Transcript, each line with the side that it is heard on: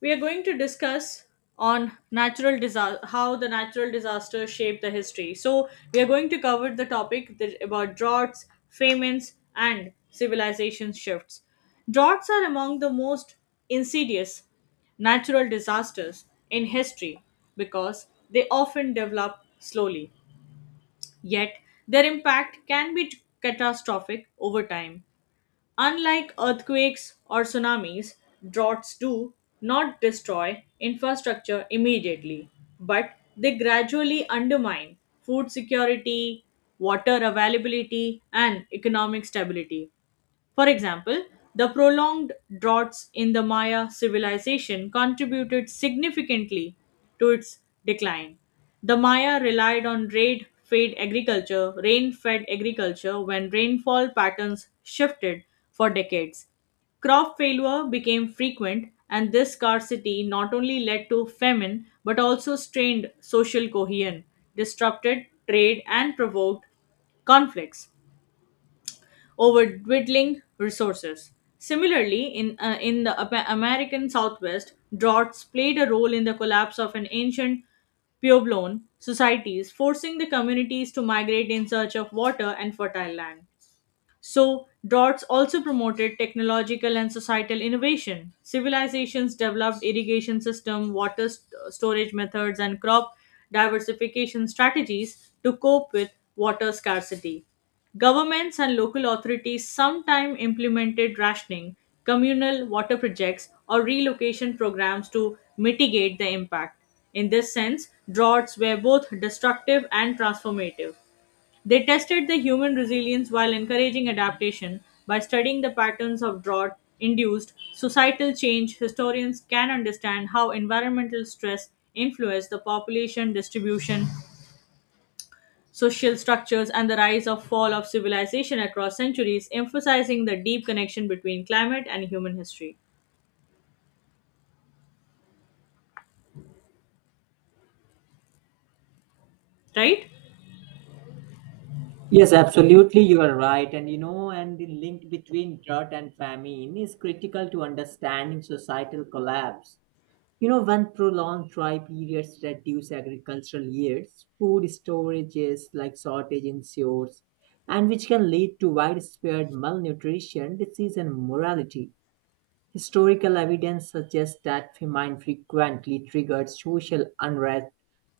left: We are going to discuss on natural disaster, how the natural disasters shape the history. So we are going to cover the topic that, about droughts, famines, and civilization shifts. Droughts are among the most insidious natural disasters in history because they often develop slowly, yet their impact can be catastrophic over time. Unlike earthquakes or tsunamis, droughts do not destroy infrastructure immediately, but they gradually undermine food security, water availability, and economic stability. For example, the prolonged droughts in the Maya civilization contributed significantly to its decline. The Maya relied on rain fed agriculture, rain fed agriculture. When rainfall patterns shifted for decades, crop failure became frequent, and this scarcity not only led to famine but also strained social cohesion, disrupted trade, and provoked conflicts over dwindling resources. Similarly, in the Apa- American Southwest, droughts played a role in the collapse of an ancient Puebloan societies, forcing the communities to migrate in search of water and fertile land. So, Dots also promoted technological and societal innovation. Civilizations developed irrigation system, water st- storage methods, and crop diversification strategies to cope with water scarcity. Governments and local authorities sometimes implemented rationing, communal water projects, or relocation programs to mitigate the impact. In this sense, droughts were both destructive and transformative. They tested the human resilience while encouraging adaptation by studying the patterns of drought induced societal change. Historians can understand how environmental stress influenced the population distribution, social structures, and the rise of fall of civilization across centuries, emphasizing the deep connection between climate and human history. Right?
right: Yes, absolutely, you are right. And the link between drought and famine is critical to understanding societal collapse. When prolonged dry periods reduce agricultural yields, food storages like shortage ensures, and which can lead to widespread malnutrition, disease, and morality. Historical evidence suggests that famine frequently triggered social unrest,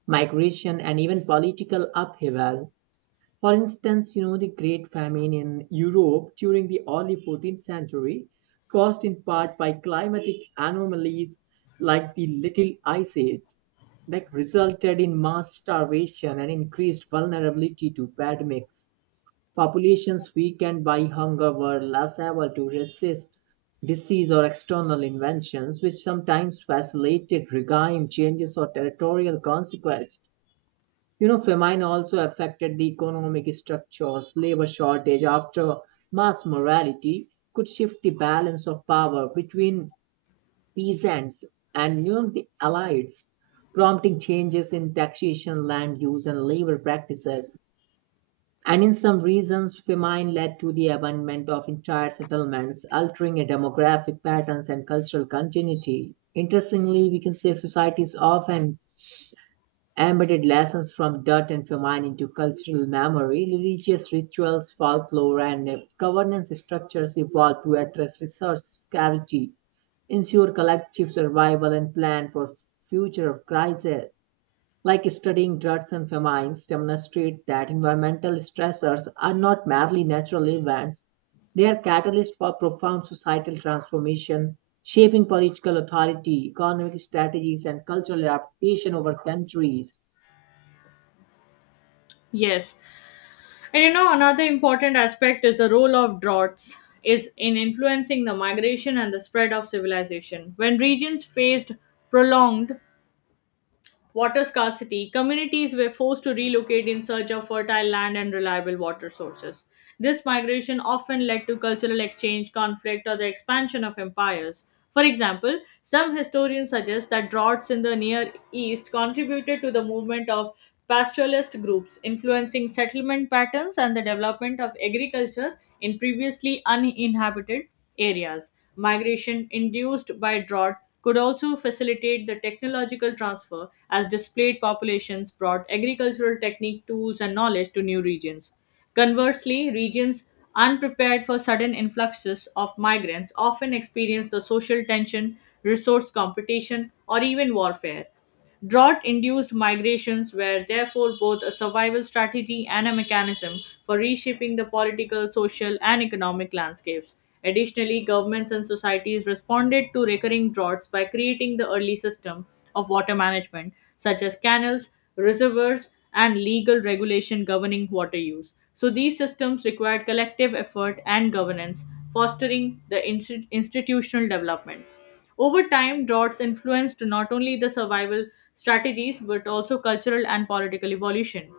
right: migration, and even political upheaval. For instance, the Great Famine in Europe during the early 14th century, caused in part by climatic anomalies like the Little Ice Age, that resulted in mass starvation and increased vulnerability to pandemics. Populations weakened by hunger were less able to resist disease or external inventions, which sometimes facilitated regime changes or territorial conquest. Famine also affected the economic structures. Labor shortage after mass morality could shift the balance of power between peasants and the allies, prompting changes in taxation, land use, and labor practices. And in some regions, famine led to the abandonment of entire settlements, altering a demographic patterns and cultural continuity. Interestingly, we can say societies often embedded lessons from dirt and famine into cultural memory, religious rituals, folklore, and governance structures evolved to address resource scarcity, ensure collective survival, and plan for future crises. Like studying droughts and famines demonstrate that environmental stressors are not merely natural events, they are catalysts for profound societal transformation, shaping political authority, economic strategies, and cultural adaptation over countries.
left: Yes. And you know, another important aspect is the role of droughts is in influencing the migration and the spread of civilization. When regions faced prolonged water scarcity, communities were forced to relocate in search of fertile land and reliable water sources. This migration often led to cultural exchange, conflict, or the expansion of empires. For example, some historians suggest that droughts in the Near East contributed to the movement of pastoralist groups, influencing settlement patterns and the development of agriculture in previously uninhabited areas. Migration induced by drought could also facilitate the technological transfer as displaced populations brought agricultural technique, tools, and knowledge to new regions. Conversely, regions unprepared for sudden influxes of migrants often experience the social tension, resource competition, or even warfare. Drought induced migrations were therefore both a survival strategy and a mechanism for reshaping the political, social, and economic landscapes. Additionally, governments and societies responded to recurring droughts by creating the early system of water management, such as canals, reservoirs, and legal regulation governing water use. So, these systems required collective effort and governance, fostering the insti- institutional development. Over time, droughts influenced not only the survival strategies but also cultural and political evolution,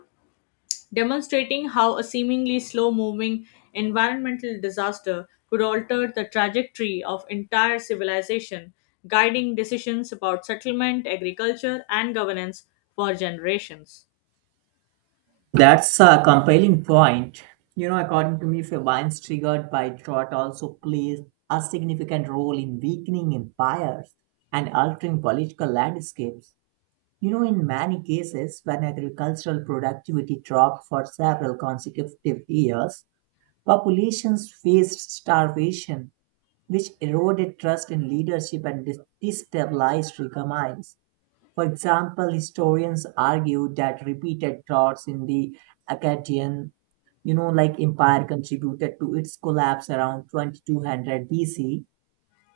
left: demonstrating how a seemingly slow moving environmental disaster could alter the trajectory of entire civilization, guiding decisions about settlement, agriculture, and governance for generations.
right: That's a compelling point. According to me, famines triggered by drought also plays a significant role in weakening empires and altering political landscapes. In many cases, when agricultural productivity dropped for several consecutive years, populations faced starvation, which eroded trust in leadership and destabilized economies. For example, historians argue that repeated droughts in the Akkadian, like empire contributed to its collapse around 2200 BC.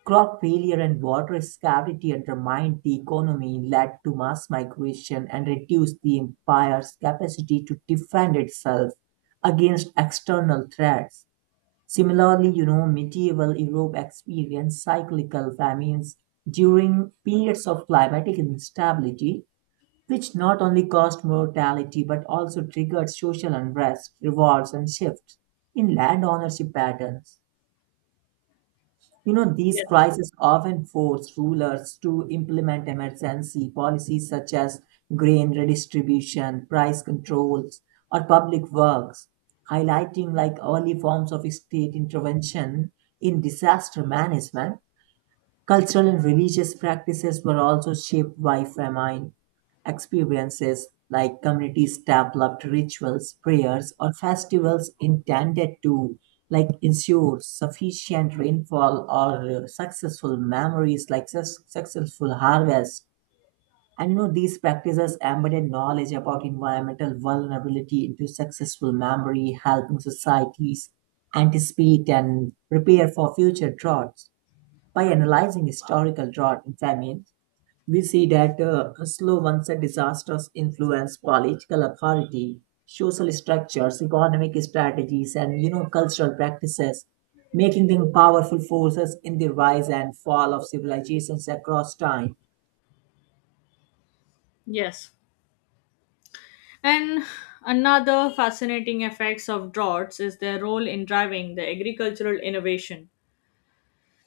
right: Crop failure and water scarcity undermined the economy, led to mass migration, and reduced the empire's capacity to defend itself against external threats. Similarly, medieval Europe experienced cyclical famines during periods of climatic instability, which not only caused mortality but also triggered social unrest, revolts, and shifts in land ownership patterns. These
left: Yes.
right: crises often force rulers to implement emergency policies such as grain redistribution, price controls, or public works, highlighting like early forms of state intervention in disaster management. Cultural and religious practices were also shaped by famine experiences, like communities developed rituals, prayers, or festivals intended to like ensure sufficient rainfall or successful memories like successful harvest, and these practices embedded knowledge about environmental vulnerability into successful memory, helping societies anticipate and prepare for future droughts. By analyzing historical drought and famine, we see that slow onset disasters influence political authority, social structures, economic strategies, and cultural practices, making them powerful forces in the rise and fall of civilizations across time.
left: Yes. And another fascinating effects of droughts is their role in driving the agricultural innovation.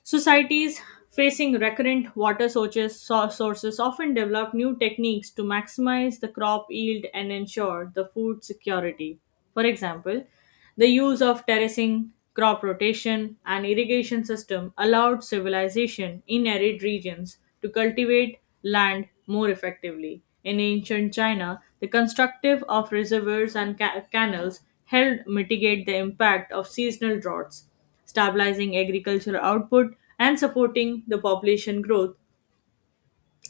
left: Societies facing recurrent water sources, so- sources often develop new techniques to maximize the crop yield and ensure the food security. For example, the use of terracing, crop rotation, and irrigation system allowed civilization in arid regions to cultivate land more effectively. In ancient China, the constructive of reservoirs and ca- canals helped mitigate the impact of seasonal droughts, stabilizing agricultural output, and supporting the population growth.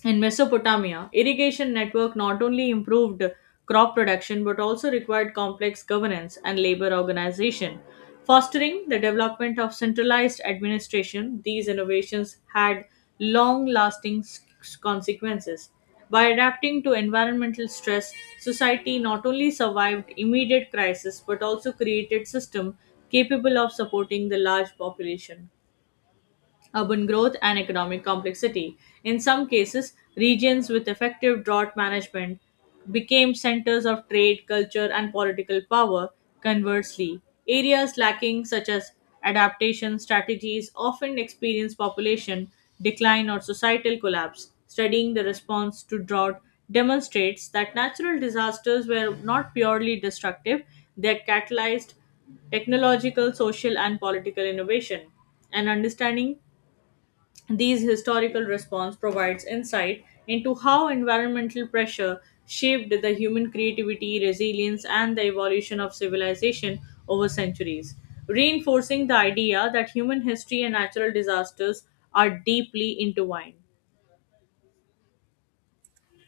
left: In Mesopotamia, irrigation network not only improved crop production but also required complex governance and labor organization, fostering the development of centralized administration. These innovations had long lasting consequences. By adapting to environmental stress, society not only survived immediate crisis but also created systems capable of supporting the large population, urban growth, and economic complexity. In some cases, regions with effective drought management became centers of trade, culture, and political power. Conversely, areas lacking such as adaptation strategies often experience population decline or societal collapse. Studying the response to drought demonstrates that natural disasters were not purely destructive, they catalyzed technological, social, and political innovation. And understanding these historical response provides insight into how environmental pressure shaped the human creativity, resilience, and the evolution of civilization over centuries, reinforcing the idea that human history and natural disasters are deeply intertwined.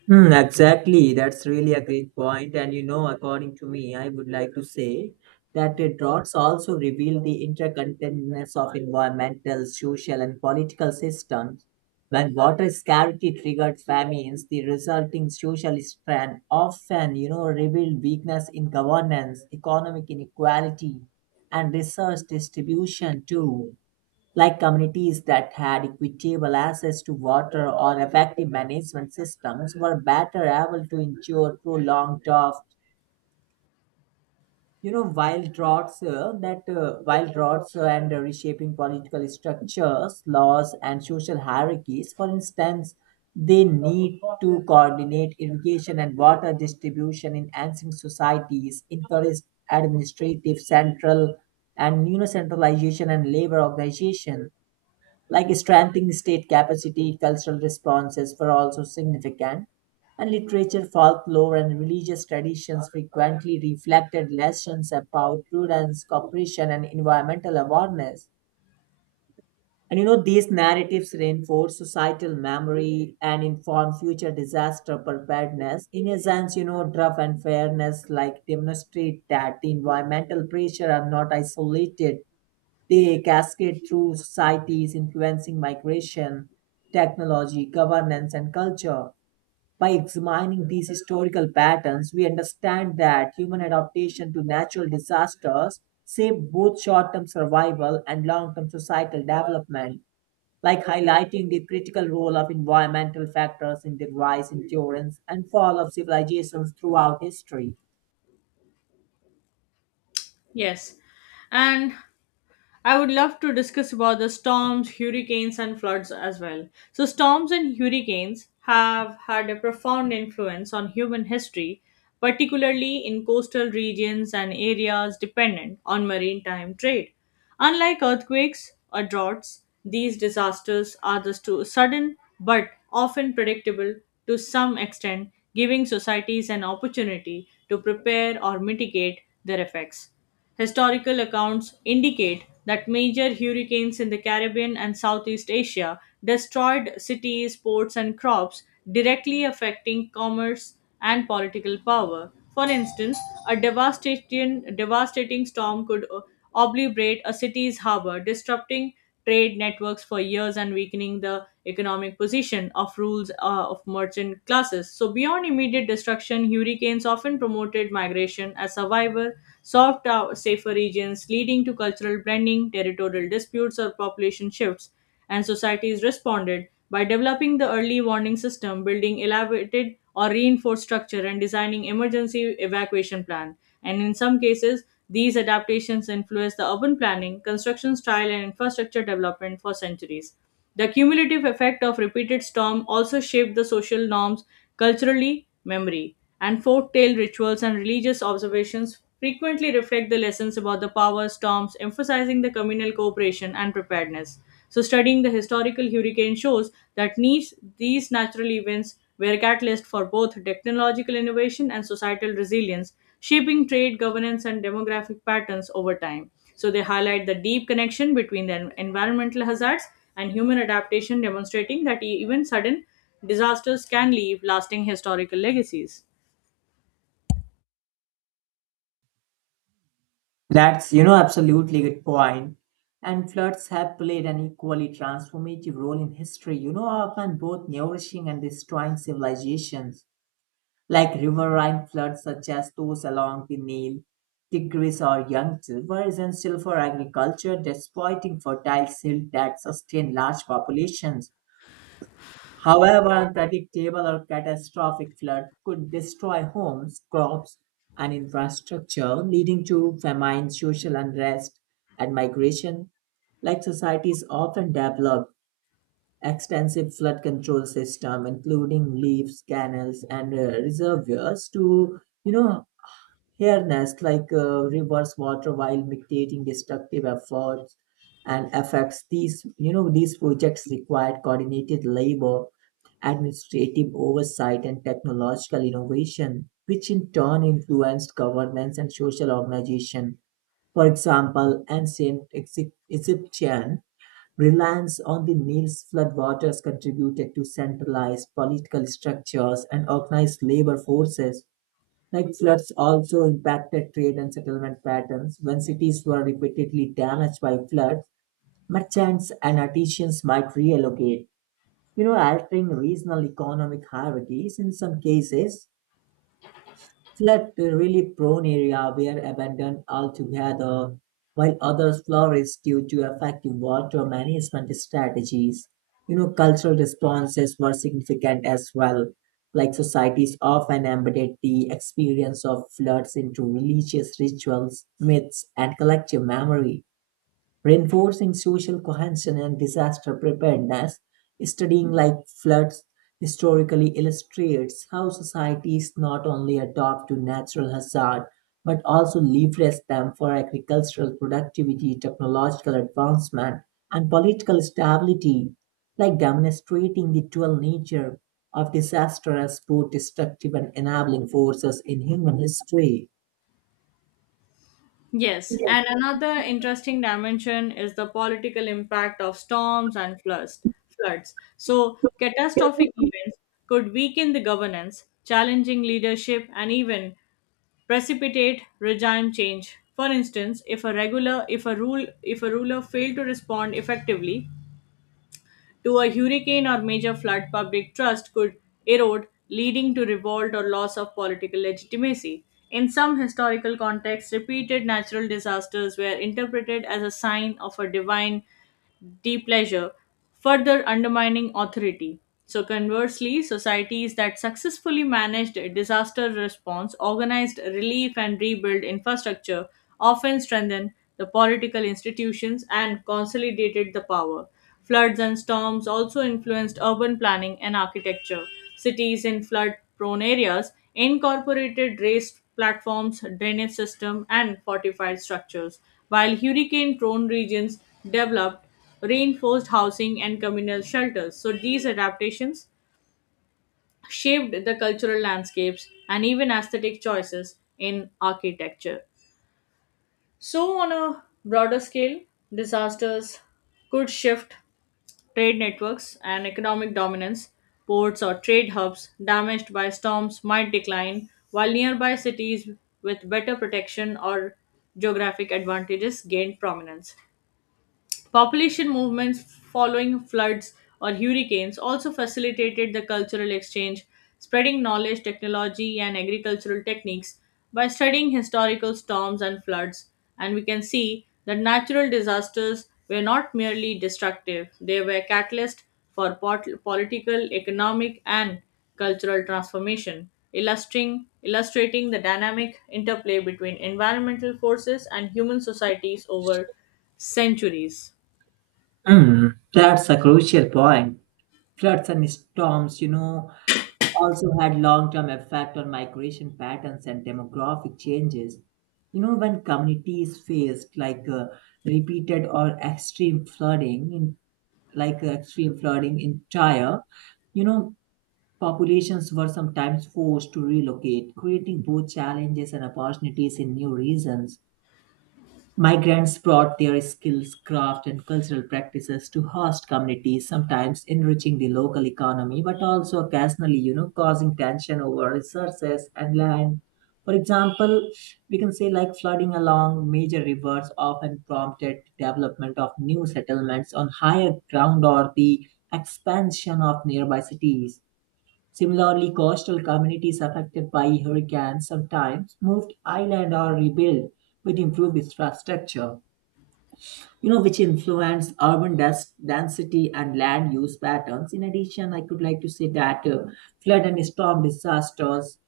right: Hmm, exactly. That's really a great point. And according to me, I would like to say that the droughts also reveal the interconnectedness of environmental, social, and political systems. When water scarcity triggered famines, the resulting social strain often, revealed weakness in governance, economic inequality, and resource distribution too, like communities that had equitable access to water or effective management systems were better able to endure prolonged droughts. Wild droughts and reshaping political structures, laws, and social hierarchies. For instance, they need to coordinate irrigation and water distribution in ancient societies, encourage administrative centralization and labor organization, like strengthening state capacity. Cultural responses were also significant, and literature, folklore, and religious traditions frequently reflected lessons about prudence, cooperation, and environmental awareness. And these narratives reinforce societal memory and inform future disaster preparedness. In a sense, draft and fairness like demonstrate that the environmental pressure are not isolated. They cascade through societies, influencing migration, technology, governance, and culture. By examining these historical patterns, we understand that human adaptation to natural disasters shape both short term survival and long term societal development, like highlighting the critical role of environmental factors in the rise, endurance, and fall of civilizations throughout history.
left: Yes, and I would love to discuss about the storms, hurricanes, and floods as well. So, storms and hurricanes have had a profound influence on human history, particularly in coastal regions and areas dependent on maritime trade. Unlike earthquakes or droughts, these disasters are the stu- sudden but often predictable to some extent, giving societies an opportunity to prepare or mitigate their effects. Historical accounts indicate that major hurricanes in the Caribbean and Southeast Asia destroyed cities, ports, and crops, directly affecting commerce and political power. For instance, a devastating storm could obliterate a city's harbor, disrupting trade networks for years and weakening the economic position of rules of merchant classes. So beyond immediate destruction, hurricanes often promoted migration as survival, soft safer regions, leading to cultural blending, territorial disputes, or population shifts. And societies responded by developing the early warning system, building elaborated or reinforced structure, and designing emergency evacuation plan. And in some cases, these adaptations influence the urban planning, construction style, and infrastructure development for centuries. The cumulative effect of repeated storm also shaped the social norms, culturally memory, and folk tale rituals and religious observations frequently reflect the lessons about the power storms, emphasizing the communal cooperation and preparedness. So studying the historical hurricane shows that these natural events were a catalyst for both technological innovation and societal resilience, shaping trade, governance, and demographic patterns over time. So they highlight the deep connection between the en- environmental hazards and human adaptation, demonstrating that e- even sudden disasters can leave lasting historical legacies.
right: That's, absolutely good point. And floods have played an equally transformative role in history, often both nourishing and destroying civilizations, like riverine floods such as those along the Nile, Tigris, or Yangtze, were essential for agriculture, exploiting fertile silt that sustained large populations. However, unpredictable or catastrophic flood could destroy homes, crops, and infrastructure, leading to famine, social unrest, and migration. Like societies often develop extensive flood control system, including levees, canals, and reservoirs to you know here, nest like reverse water while dictating destructive efforts and effects. These, these projects required coordinated labor, administrative oversight, and technological innovation, which in turn influenced governance and social organization. For example, ancient Egyptian reliance on the Nile's floodwaters contributed to centralized political structures and organized labor forces, like floods also impacted trade and settlement patterns. When cities were repeatedly damaged by floods, merchants and artisans might reallocate, altering regional economic hierarchies. In some cases, flood really prone area were abandoned altogether, while others flourished due to effective water management strategies. Cultural responses were significant as well. Like societies often embedded the experience of floods into religious rituals, myths, and collective memory, reinforcing social cohesion and disaster preparedness. Studying like floods historically illustrates how societies not only adopt to natural hazard but also leverage them for agricultural productivity, technological advancement, and political stability, like demonstrating the dual nature of disaster as both destructive and enabling forces in human history.
left: Yes,
right: Yeah.
left: and another interesting dimension is the political impact of storms and floods. Floods. So catastrophic events could weaken the governance, challenging leadership, and even precipitate regime change. For instance, if a ruler failed to respond effectively to a hurricane or major flood, public trust could erode, leading to revolt or loss of political legitimacy. In some historical contexts, repeated natural disasters were interpreted as a sign of a divine depleasure, further undermining authority. So, conversely, societies that successfully managed disaster response, organized relief, and rebuilt infrastructure often strengthened the political institutions and consolidated the power. Floods and storms also influenced urban planning and architecture. Cities in flood prone areas incorporated raised platforms, drainage system, and fortified structures, while hurricane prone regions developed reinforced housing, and communal shelters. So these adaptations shaped the cultural landscapes and even aesthetic choices in architecture. So, on a broader scale, disasters could shift trade networks and economic dominance. Ports or trade hubs damaged by storms might decline, while nearby cities with better protection or geographic advantages gained prominence. Population movements following floods or hurricanes also facilitated the cultural exchange, spreading knowledge, technology, and agricultural techniques by studying historical storms and floods. And we can see that natural disasters were not merely destructive, they were catalysts for pot- political, economic, and cultural transformation, illustrating the dynamic interplay between environmental forces and human societies over centuries.
right: Hmm, that's a crucial point. Floods and storms, also had long-term effect on migration patterns and demographic changes. When communities faced repeated or extreme flooding in extreme flooding in Tyre, you know, populations were sometimes forced to relocate, creating both challenges and opportunities in new regions. Migrants brought their skills, craft, and cultural practices to host communities, sometimes enriching the local economy, but also occasionally, causing tension over resources and land. For example, we can say like flooding along major rivers often prompted development of new settlements on higher ground or the expansion of nearby cities. Similarly, coastal communities affected by hurricanes sometimes moved island or rebuilt with improved infrastructure, which influence urban density and land use patterns. In addition, I could like to say that flood and storm disasters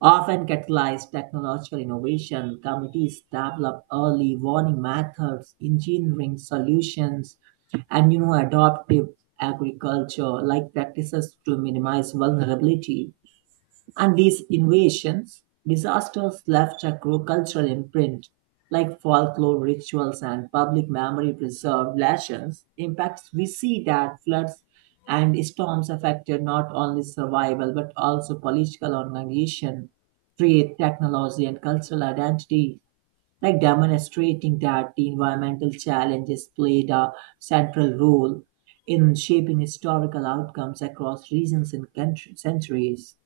right: often catalyze technological innovation. Communities develop early warning methods, engineering solutions, and adoptive agriculture like practices to minimize vulnerability, and these invasions, disasters left a cultural imprint, like folklore rituals and public memory preserved lessons. Impacts we see that floods and storms affected not only survival but also political organization, trade, technology, and cultural identity, like demonstrating that the environmental challenges played a central role in shaping historical outcomes across regions and centuries.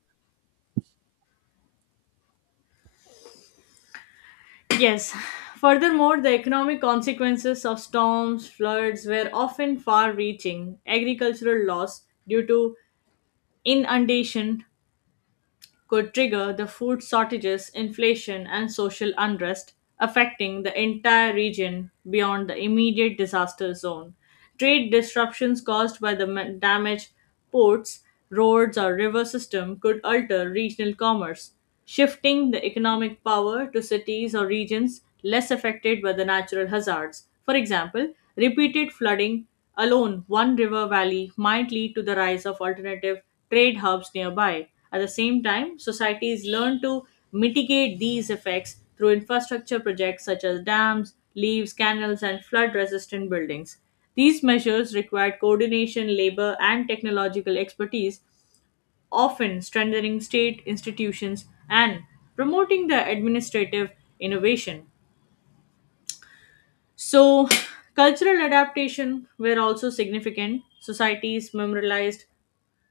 left: Yes. Furthermore, the economic consequences of storms, floods were often far reaching. Agricultural loss due to inundation could trigger the food shortages, inflation, and social unrest, affecting the entire region beyond the immediate disaster zone. Trade disruptions caused by the ma- damage ports, roads, or river system could alter regional commerce, shifting the economic power to cities or regions less affected by the natural hazards. For example, repeated flooding alone one river valley might lead to the rise of alternative trade hubs nearby. At the same time, societies learn to mitigate these effects through infrastructure projects such as dams, levees, canals, and flood resistant buildings. These measures required coordination, labor, and technological expertise, often strengthening state institutions and promoting the administrative innovation. So, cultural adaptation were also significant. Societies memorized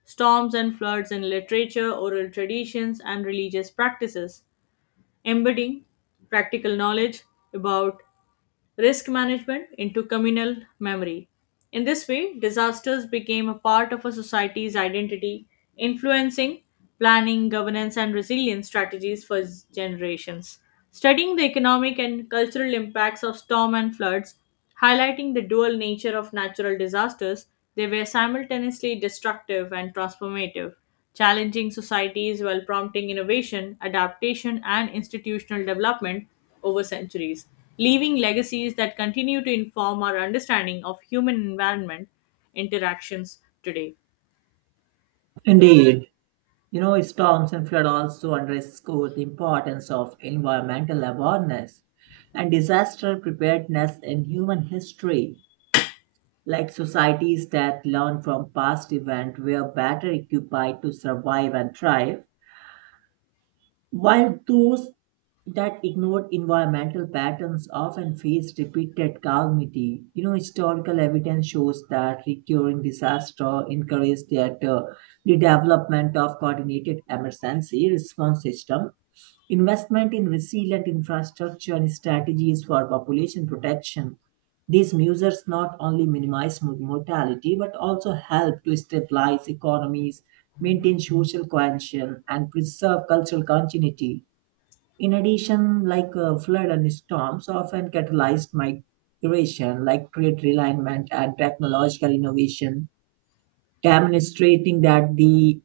left: storms and floods in literature, oral traditions, and religious practices, embedding practical knowledge about risk management into communal memory. In this way, disasters became a part of a society's identity, influencing planning, governance, and resilience strategies for generations. Studying the economic and cultural impacts of storm and floods, highlighting the dual nature of natural disasters, they were simultaneously destructive and transformative, challenging societies while prompting innovation, adaptation, and institutional development over centuries, leaving legacies that continue to inform our understanding of human environment interactions today.
right: Indeed. Storms and flood also underscore the importance of environmental awareness and disaster preparedness in human history, like societies that learn from past events were better equipped to survive and thrive, while those that ignored environmental patterns often faced repeated calamity. Historical evidence shows that recurring disaster encouraged the development of coordinated emergency response system, investment in resilient infrastructure, and strategies for population protection. These measures not only minimize mortality but also help to stabilize economies, maintain social cohesion, and preserve cultural continuity. In addition, like flood and storms often catalyzed migration, like trade realignment and technological innovation, demonstrating that the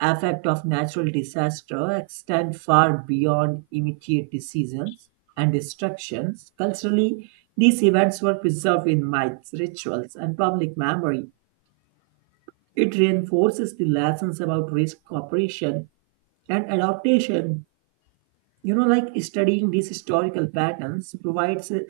right: effect of natural disaster extend far beyond immediate seasons and destructions. Culturally, these events were preserved in myths, rituals, and public memory. It reinforces the lessons about risk, cooperation, and adaptation. Like studying these historical patterns provides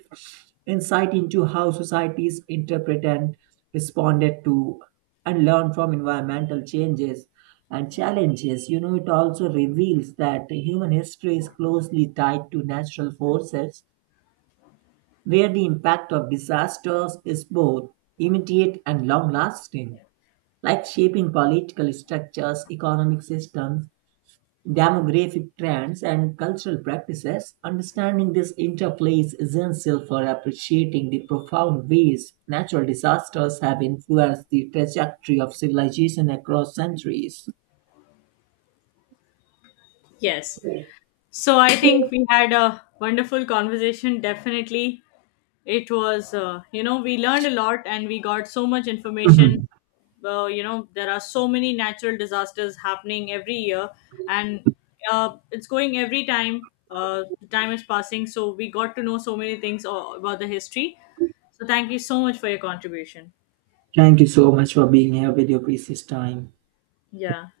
right: insight into how societies interpret and responded to and learn from environmental changes and challenges. It also reveals that human history is closely tied to natural forces, where the impact of disasters is both immediate and long lasting, like shaping political structures, economic systems, demographic trends, and cultural practices. Understanding this interplay is essential for appreciating the profound ways natural disasters have influenced the trajectory of civilization across centuries.
left: Yes. So I think we had a wonderful conversation, definitely. It was you know, we learned a lot and we got so much information.
right: Mhm.
left: Uh, you know, there are so many natural disasters happening every year, and it's going every time, the time is passing, so we got to know so many things a- about the history. So thank you so much for your contribution.
right: Thank you so much for being here with your precious time.
left: Yeah.